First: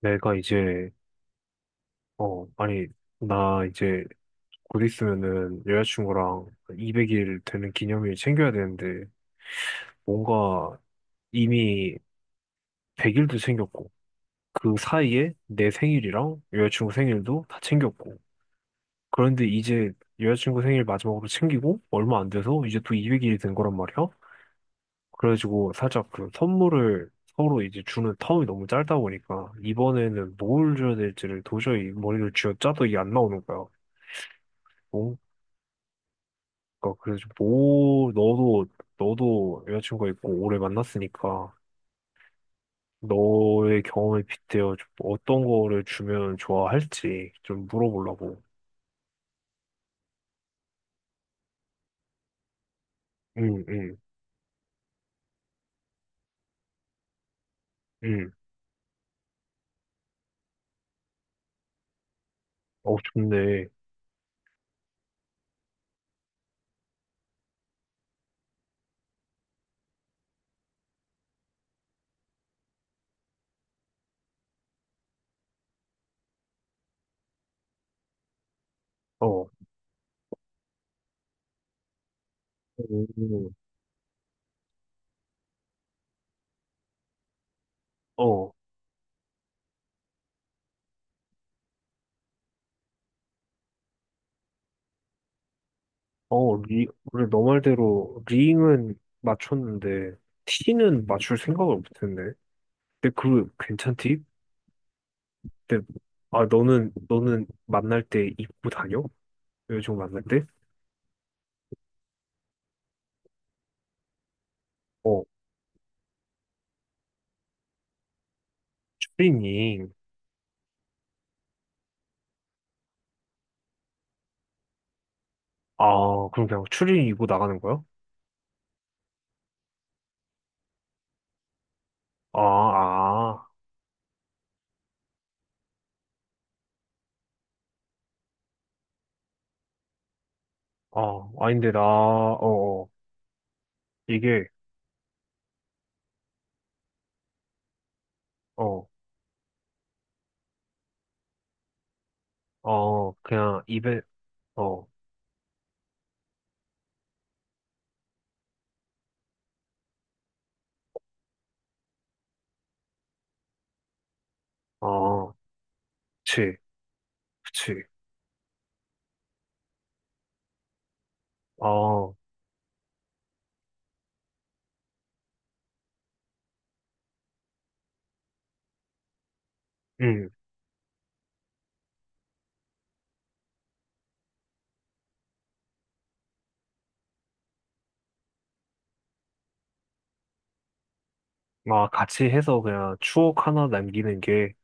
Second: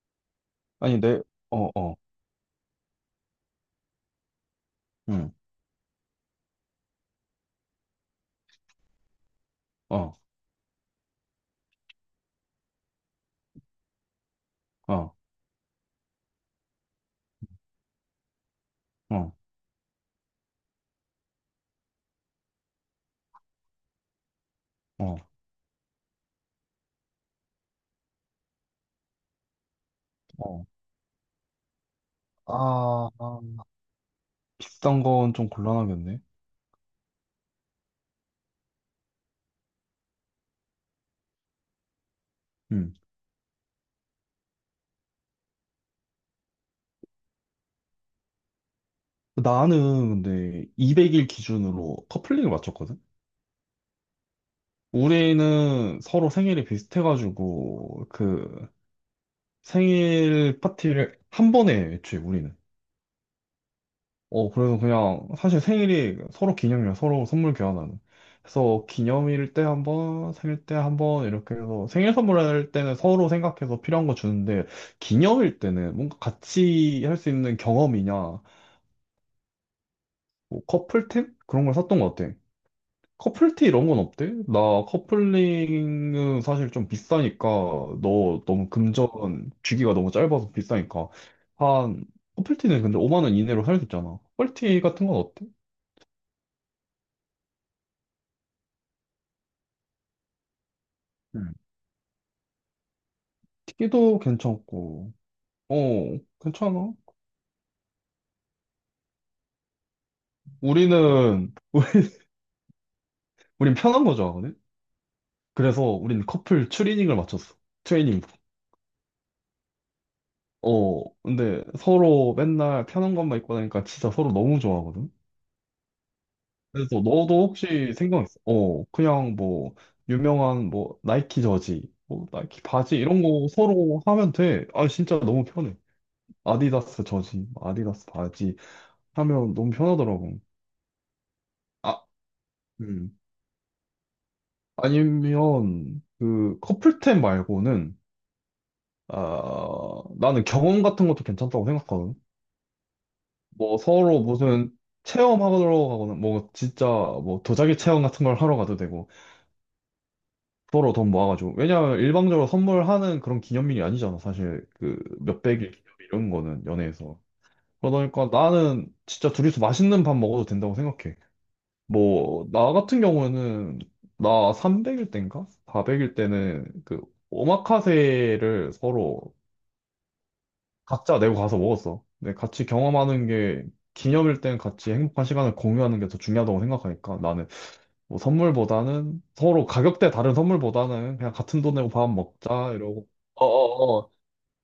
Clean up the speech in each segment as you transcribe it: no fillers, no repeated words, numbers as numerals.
내가 이제, 아니, 어, 어, 아니, 나 이제 곧 응, 있으면은 여자친구랑 200일 되는 기념일 챙겨야 되는데, 어, 뭔가 이미 100일도 챙겼고, 그 어, 사이에 내 생일이랑 여자친구 생일도 다 챙겼고, 어, 그런데 이제 여자친구 생일 마지막으로 챙기고, 얼마 안 돼서 이제 또 200일이 된 거란 말이야? 어, 그래가지고 살짝 그 선물을 서로 이제 주는 텀이 너무 짧다 보니까, 이번에는 어. 뭘 줘야 될지를 도저히 머리를 쥐어짜도 이게 안 아, 아. 나오는 거야. 비싼 건 좀 곤란하겠네. 그러니까 그래서 뭐 너도 여자친구가 있고 오래 만났으니까 음. 너의 경험에 빗대어 좀 어떤 거를 주면 좋아할지 좀 물어보려고. 나는 근데 200일 기준으로 커플링을 맞췄거든? 응, 응, 우리는 서로 생일이 비슷해가지고, 응. 그, 생일 파티를 한 번에 해, 애초에 우리는. 어, 좋네. 어, 그래서 그냥 사실 생일이 서로 기념이야. 서로 선물 교환하는. 그래서 기념일 때 한 번, 생일 때 한번 이렇게 해서 생일 선물할 때는 서로 생각해서 필요한 거 주는데 기념일 때는 뭔가 같이 할 수 있는 경험이냐, 뭐 어, 커플템? 그런 걸 샀던 것 같아. 음, 커플티 이런 건 어때? 나 커플링은 사실 좀 비싸니까 너 어, 너무 금전 주기가 너무 짧아서 비싸니까 한 커플티는 근데 5만 원 이내로 살 수 있잖아. 커플티 같은 건 어때? 어, 그래, 너 말대로 링은 맞췄는데 티는 맞출 생각을 못했네. 근데 그 티기도 괜찮디? 괜찮고, 어, 근데 아, 괜찮아. 너는 만날 때 입고 다녀? 여자친구 만날 때? 우리는, 우린 편한 거 좋아하거든? 어, 그래서 우린 커플 추리닝을 맞췄어. 트레이닝. 추리닝. 어, 근데 서로 맨날 편한 것만 입고 다니까 진짜 서로 너무 좋아하거든? 아, 그럼 그냥 그래서 추리 이고 너도 나가는 거야? 혹시 생각했어? 어, 그냥 뭐, 유명한 뭐, 나이키 저지, 뭐, 아, 나이키 바지 이런 아, 거 서로 하면 돼. 아, 진짜 너무 편해. 아디다스 저지, 아디다스 바지 하면 너무 편하더라고. 아, 아, 아닌데, 나, 아, 어, 어. 음. 이게, 아니면 그 커플템 말고는 어, 아 나는 경험 같은 것도 괜찮다고 생각하거든. 어, 뭐 서로 무슨 어, 체험하러 가거나 뭐 진짜 뭐 도자기 체험 같은 걸 하러 가도 되고 서로 돈 모아가지고 왜냐면 일방적으로 선물하는 그런 기념일이 아니잖아 사실 그 어, 몇백일 기념일 이런 그치, 거는 연애에서 그치, 그러다 보니까 나는 진짜 둘이서 맛있는 밥 먹어도 된다고 생각해. 어, 뭐, 나 같은 경우는, 나 300일 때인가? 400일 때는 그, 오마카세를 서로 음, 각자 내고 가서 먹었어. 근데 같이 경험하는 게, 기념일 땐 같이 행복한 시간을 공유하는 게 더 중요하다고 생각하니까 나는 뭐 선물보다는 서로 가격대 다른 선물보다는 그냥 같은 돈 아, 내고 밥 같이 해서 먹자 그냥 이러고 추억 하나 어어어 남기는 게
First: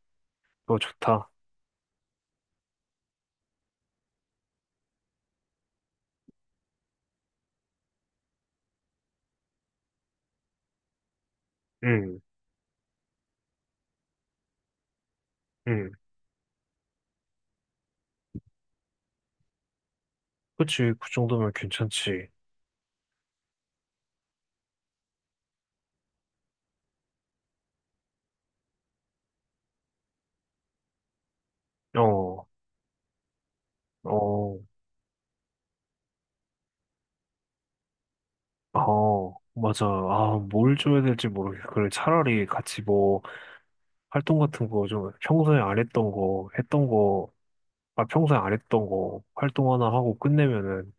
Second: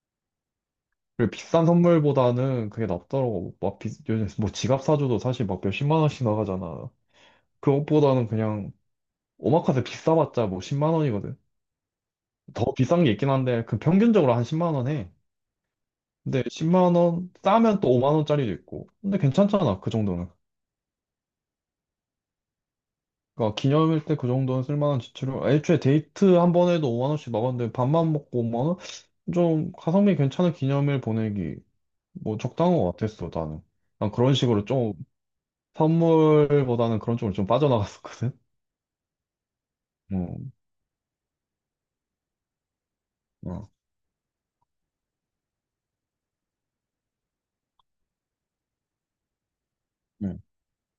더 좋다. 그리고 비싼 선물보다는 그게 낫더라고 막 요즘 뭐 지갑 사줘도 사실 막 몇십만 원씩 나가잖아 그것보다는 그냥 오마카세 비싸봤자 뭐 10만 원이거든. 음, 더 비싼 게 있긴 한데 그 평균적으로 한 10만 원 해. 음, 근데 10만 원 싸면 또 5만 원짜리도 있고. 근데 괜찮잖아 그 정도는. 그치, 그 정도면 괜찮지. 그러니까 기념일 때 그 정도는 쓸만한 지출을. 애초에 데이트 한 번에도 5만 원씩 나갔는데 밥만 먹고 5만 원? 좀 가성비 괜찮은 기념일 보내기 뭐 어, 적당한 것 같았어 나는. 난 그런 어, 식으로 좀 선물보다는 그런 쪽으로 좀 빠져나갔었거든. 어, 맞아. 아, 어. 뭘 줘야 될지 모르겠어. 그래, 차라리 같이 뭐, 어. 활동 같은 거 좀 평소에 안 했던 거, 했던 거, 아, 평소에 안 했던 거 활동 하나 하고 네. 끝내면은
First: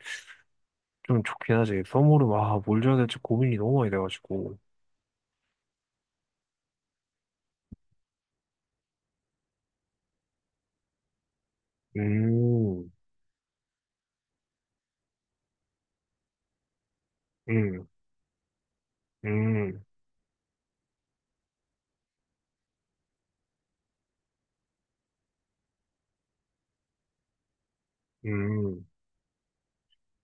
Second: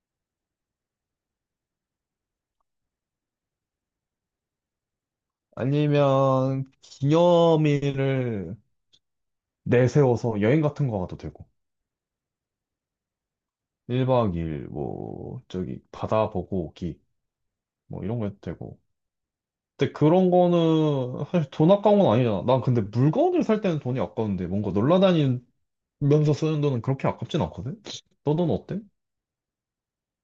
좀 좋긴 하지. 선물은 와, 뭘 줘야 될지 고민이 너무 많이 돼가지고. 아니면 기념일을 내세워서 여행 같은 거 가도 되고 음, 1박 2일 뭐 저기 바다 보고 오기 음, 뭐 이런 거 해도 되고 음, 근데 그런 거는 사실 돈 아까운 건 아니잖아 난 근데 물건을 살 때는 돈이 아까운데 뭔가 놀러 다니면서 쓰는 돈은 그렇게 아깝진 않거든 너 돈 어때? 음.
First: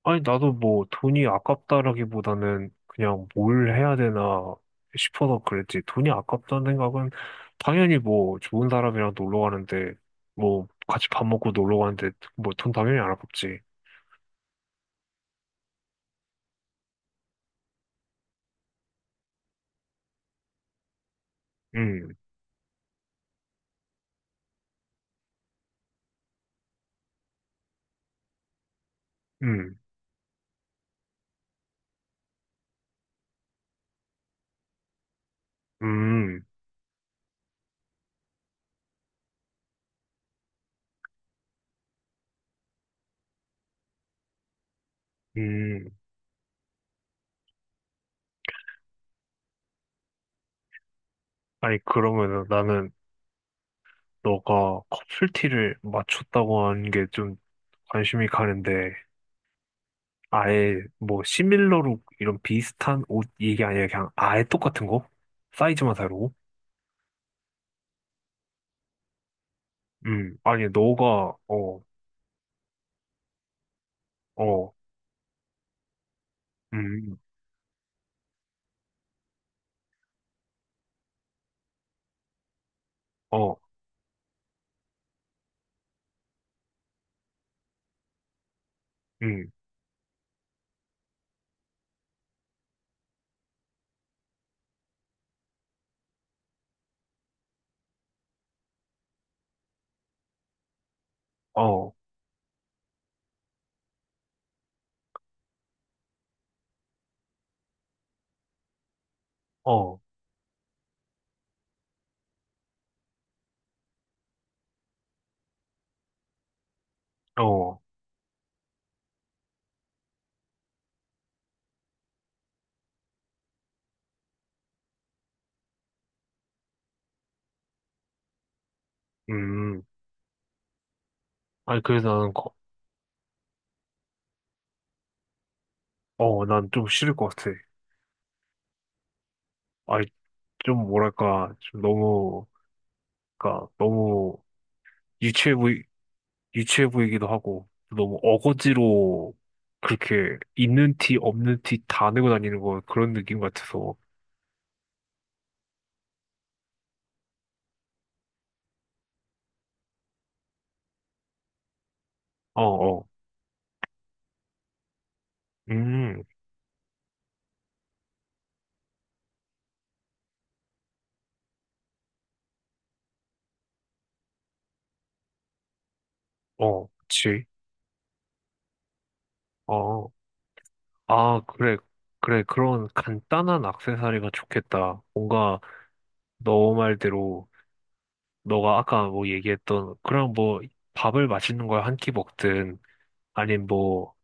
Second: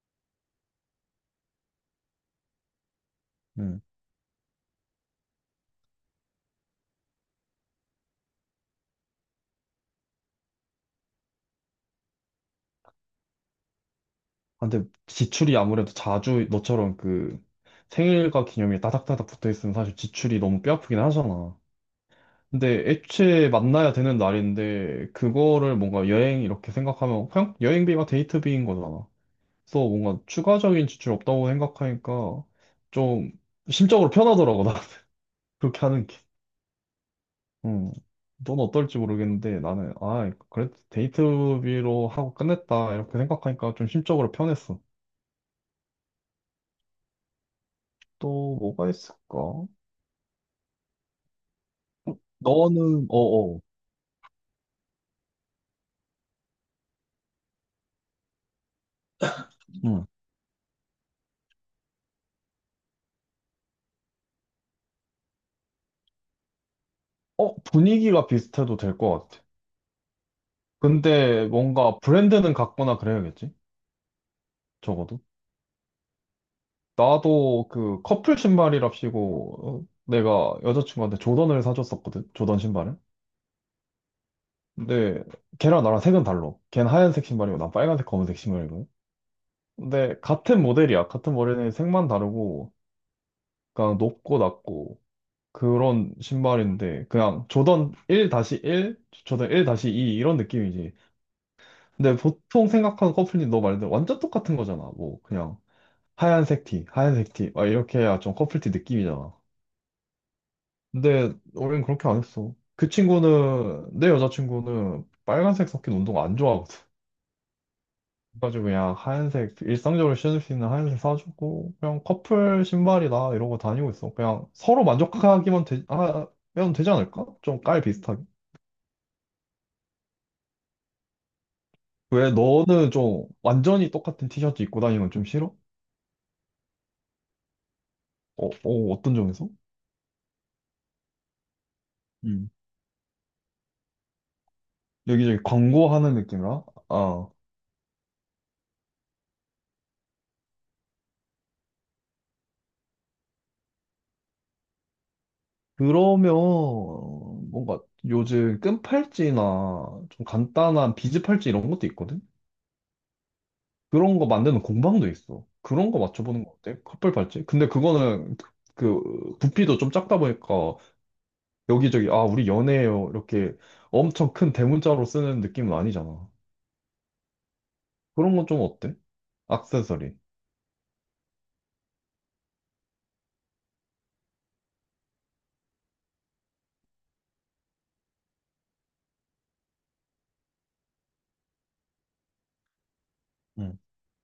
아니, 나도 뭐 돈이 아깝다라기보다는 그냥 뭘 응 해야 되나 싶어서 그랬지. 돈이 아깝다는 생각은 당연히 뭐 좋은 사람이랑 놀러 가는데 뭐 같이 밥 먹고 놀러 가는데 뭐 돈 당연히 안 아깝지. 아, 근데 지출이 아무래도 자주 너처럼 그 생일과 기념일이 따닥따닥 붙어 있으면 사실 지출이 너무 뼈 아프긴 하잖아 음, 근데 애초에 만나야 되는 날인데 그거를 뭔가 여행 이렇게 생각하면 그냥 여행비가 데이트비인 거잖아. 음, 그래서 뭔가 추가적인 지출이 없다고 생각하니까 좀 심적으로 편하더라고, 나 그렇게 하는 게. 음, 음. 넌 어떨지 모르겠는데 나는, 아, 그래도 데이트비로 하고 끝냈다. 이렇게 생각하니까 좀 심적으로 편했어. 음. 또 뭐가 있을까? 아니, 그러면은 나는 너는, 어어. 너가 커플티를 맞췄다고 하는 게 좀 관심이 가는데, 음. 아예 뭐 시밀러룩 이런 비슷한 옷 얘기 아니라 그냥 아예 똑같은 거? 사이즈만 다르고? 어, 분위기가 비슷해도 될 것 같아. 아니, 너가, 근데 어, 뭔가 브랜드는 같거나 그래야겠지? 어, 적어도. 음, 나도 그 커플 신발이랍시고 어, 내가 여자친구한테 조던을 사줬었거든. 조던 신발을. 어, 근데 걔랑 나랑 색은 달라. 걔는 하얀색 신발이고 난 빨간색 검은색 신발이거든. 음, 근데 같은 모델이야. 같은 모델는 색만 다르고 그냥 높고 낮고 그런 신발인데 그냥 조던 1-1, 조던 1-2 이런 느낌이지. 어, 근데 보통 생각하는 커플티 너 말대로 완전 똑같은 거잖아. 뭐 그냥 하얀색 티, 하얀색 티 막 이렇게 해야 좀 커플티 느낌이잖아. 어, 근데 우린 그렇게 안 했어. 그 친구는 내 여자친구는 빨간색 섞인 운동 안 좋아. 어, 그래가지고 그냥 하얀색 일상적으로 신을 수 있는 하얀색 사주고 그냥 커플 신발이다 이러고 다니고 있어. 그냥 서로 만족하기만 하면 되지 않을까? 좀 깔 비슷하게. 음. 아니, 그래서 왜 너는 좀 완전히 똑같은 티셔츠 입고 다니는 건 좀 싫어? 난 좀 싫을 것 같아. 어, 어, 어떤 점에서? 아니, 좀 뭐랄까, 좀 너무, 음. 그니까, 너무 여기저기 유치해 보이, 광고하는 느낌이라? 유치해 보이기도 아, 하고 너무 어거지로 그렇게 있는 티 없는 티 다 내고 다니는 거 그런 느낌 같아서 그러면 뭔가 요즘 끈 팔찌나 좀 간단한 비즈 팔찌 이런 것도 있거든? 어 어 그런 거 만드는 공방도 있어. 그런 거 음 맞춰보는 거 어때? 커플 팔찌? 근데 그거는 그 부피도 좀 작다 보니까 여기저기 아 우리 연애해요 이렇게 엄청 큰 대문자로 쓰는 느낌은 아니잖아. 어 그치 그런 건 좀 어때? 어아 액세서리. 그래 그래 그런 간단한 액세서리가 좋겠다. 뭔가 너 말대로 너가 아까 뭐 얘기했던 그런 뭐 밥을 맛있는 걸 한 끼 먹든 아니면 응, 뭐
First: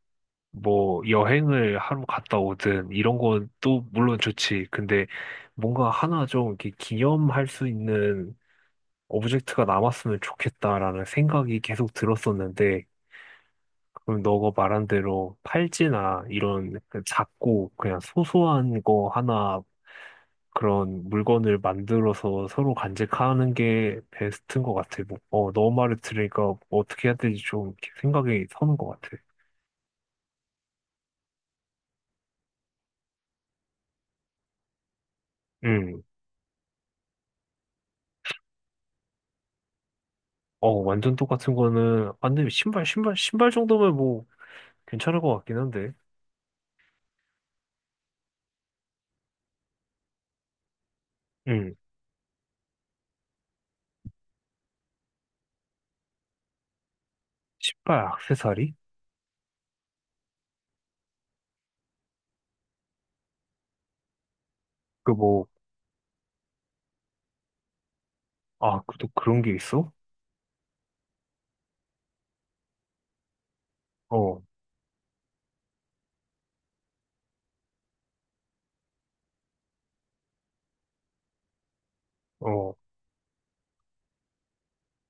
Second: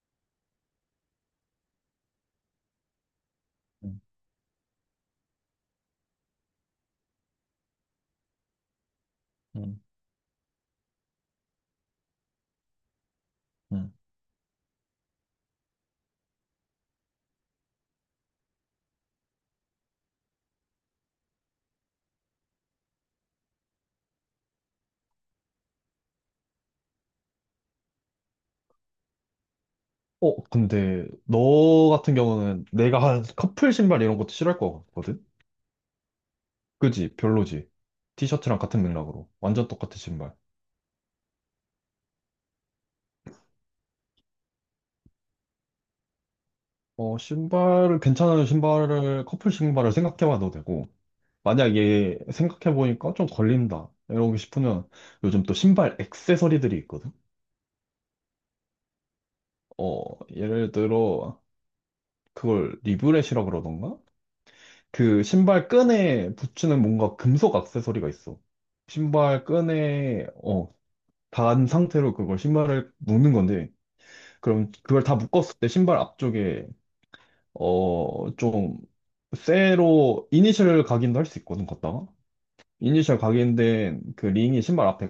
뭐 여행을 하러 갔다 오든 이런 건 또 응, 물론 좋지. 근데 뭔가 하나 좀 이렇게 기념할 수 있는 오브젝트가 응, 남았으면 좋겠다라는 생각이 계속 들었었는데 응. 그럼 너가 말한 대로 팔찌나 이런 그 작고 그냥 소소한 거 하나 그런 물건을 만들어서 서로 간직하는 게 베스트인 것 같아. 뭐, 어, 너 말을 들으니까 어떻게 해야 될지 좀 이렇게 생각이 서는 것 같아. 어 근데 너 같은 경우는 내가 한 커플 신발 이런 것도 싫어할 것 같거든? 그지? 별로지. 티셔츠랑 같은 맥락으로 완전 똑같은 신발. 어, 완전 똑같은 거는, 안 돼, 신발 정도면 뭐, 괜찮을 것 같긴 한데. 어 신발을 괜찮은 신발을 커플 신발을 생각해봐도 되고. 응, 만약에 생각해보니까 좀 걸린다. 이러고 싶으면 요즘 또 신발 액세서리들이 있거든? 신발, 액세서리? 어, 예를 들어, 그걸 리브렛이라 그러던가? 그 그 뭐, 신발 끈에 붙이는 뭔가 금속 액세서리가 있어. 아, 그 또 그런 신발 게 있어? 끈에, 어, 단 상태로 그걸 신발을 묶는 건데, 어, 그럼 그걸 다 묶었을 때 신발 앞쪽에, 어, 좀, 쇠로 이니셜 각인도 할 수 있거든, 걷다가. 어, 이니셜 각인된 그 링이 신발 앞에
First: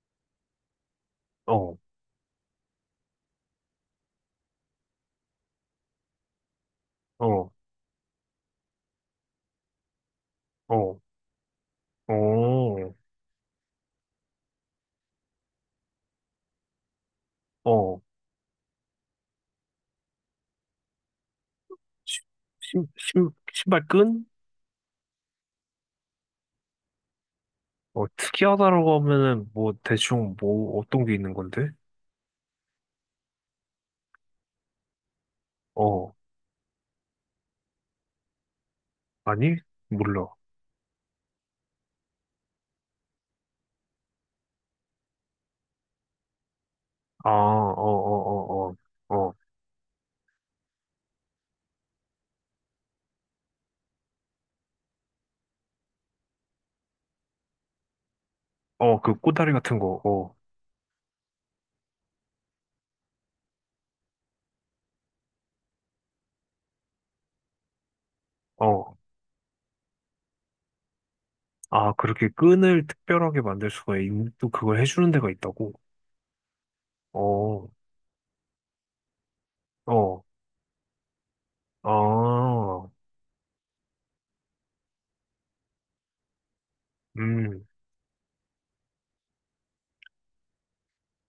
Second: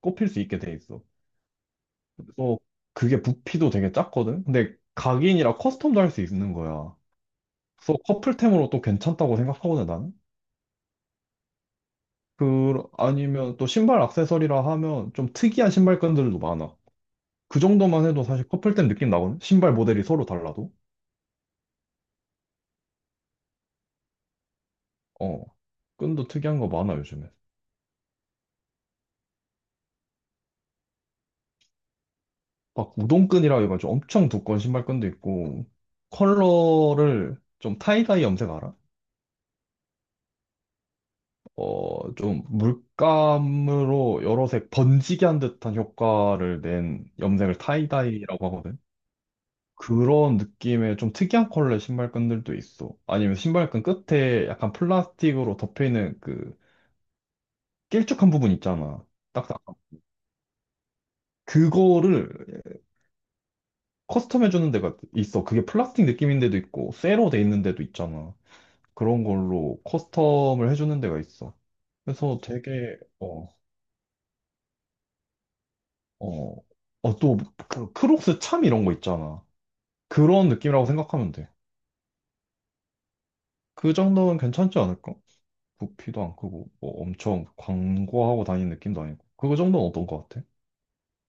꼽힐 수 있게 돼 있어. 어, 그래서 그게 부피도 되게 작거든? 근데 각인이라 커스텀도 할 수 있는 거야. 어, 그래서 커플템으로 또 괜찮다고 생각하거든, 나는? 어, 그, 어, 아니면 또 신발 액세서리라 하면 좀 특이한 신발끈들도 많아. 그 어, 정도만 해도 사실 커플템 느낌 나거든? 신발 모델이 서로 달라도. 신, 신발 끈? 어. 끈도 특이한 거 많아, 요즘에. 어, 특이하다라고 하면은, 뭐, 대충, 뭐, 어떤 게 있는 건데? 막 우동끈이라 해가지고 엄청 두꺼운 신발끈도 있고, 어, 컬러를 좀 타이다이 염색 알아? 아니? 몰라. 어, 좀 물감으로 여러 색 번지게 한 듯한 효과를 낸 아, 어, 염색을 타이다이라고 어, 어, 하거든. 어, 어, 그런 느낌의 좀 특이한 컬러의 신발끈들도 있어. 아니면 신발끈 끝에 약간 플라스틱으로 덮여있는 그 길쭉한 부분 어, 있잖아. 그 꼬다리 딱딱. 같은 거, 어, 그거를 커스텀해주는 데가 있어. 그게 플라스틱 느낌인 데도 있고, 쇠로 돼 있는 데도 있잖아. 어. 그런 걸로 커스텀을 해주는 데가 있어. 아, 그렇게 그래서 끈을 되게, 특별하게 어, 만들 수가 또 그걸 해주는 데가 있다고? 어, 어, 또, 어, 그, 크록스 참 이런 거 있잖아. 어, 그런 느낌이라고 생각하면 돼. 아, 그 정도는 괜찮지 않을까? 부피도 안 크고, 뭐 엄청 음, 광고하고 다니는 느낌도 아니고. 그 정도는 어떤 것 같아?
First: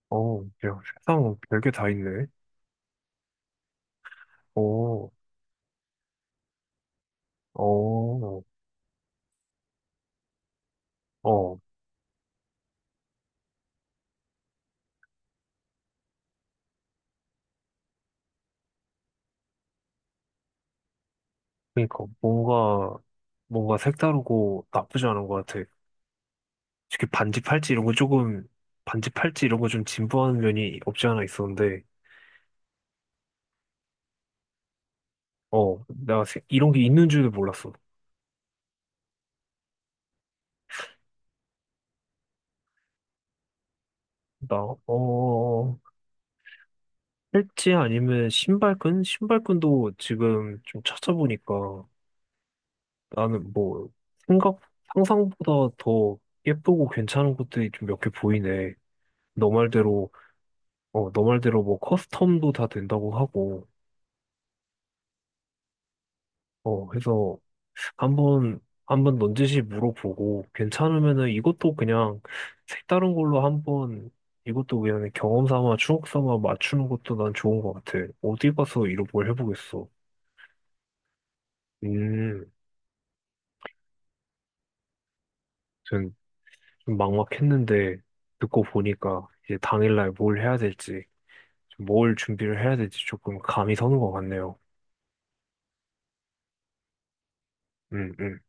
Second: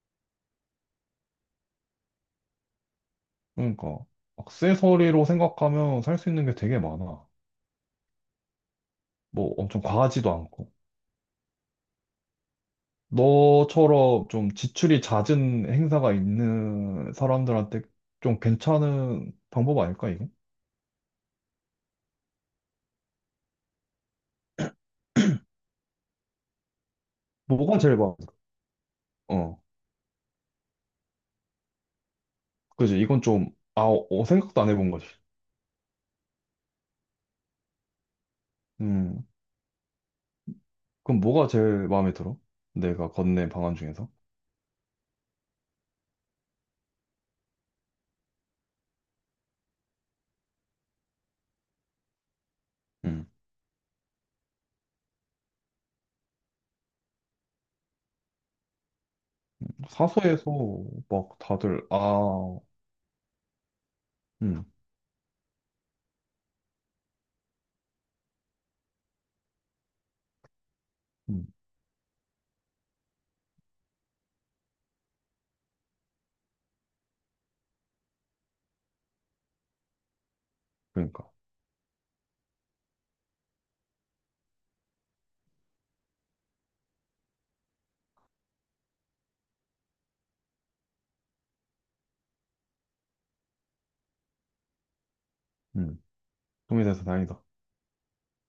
어, 야, 세상 별게 다 있네. 그러니까, 어, 액세서리로 생각하면 살 수 있는 게 되게 많아. 어, 뭐 엄청 과하지도 않고. 어, 너처럼 좀 지출이 잦은 행사가 있는 사람들한테 좀 괜찮은 방법 아닐까, 이게? 그러니까 뭔가 색다르고 나쁘지 않은 것 같아. 특히 뭐가 제일 많아? 반지 팔찌 어, 이런 거 좀 진부한 면이 없지 않아 있었는데, 그지. 이건 좀, 아, 어, 생각도 안 해본 거지. 어, 이런 게 있는 줄도 몰랐어. 음. 그럼 뭐가 제일 마음에 들어? 내가 건넨 방안 중에서? 나, 어, 어, 어. 팔찌 아니면 신발끈? 신발끈도 지금 좀 찾아보니까 음. 나는 뭐 생각, 상상보다 더 예쁘고 괜찮은 것들이 좀 몇 개 보이네. 너 말대로, 사서에서 어, 너 막 말대로 뭐 다들, 커스텀도 아, 다 된다고 하고, 음, 어, 해서 한번, 한번 넌지시 물어보고 괜찮으면은 음, 이것도 그냥 색다른 걸로 한번 이것도 그냥 경험 삼아 추억 삼아 맞추는 것도 난 좋은 것 같아. 어디 가서 이런 걸 해보겠어. 그러니까. 음. 좀 막막했는데 듣고 보니까 이제 당일날 뭘 해야 될지, 뭘 준비를 해야 될지 조금 감이 서는 것 같네요. 음. 도움이 돼서 다행이다. 음, 음.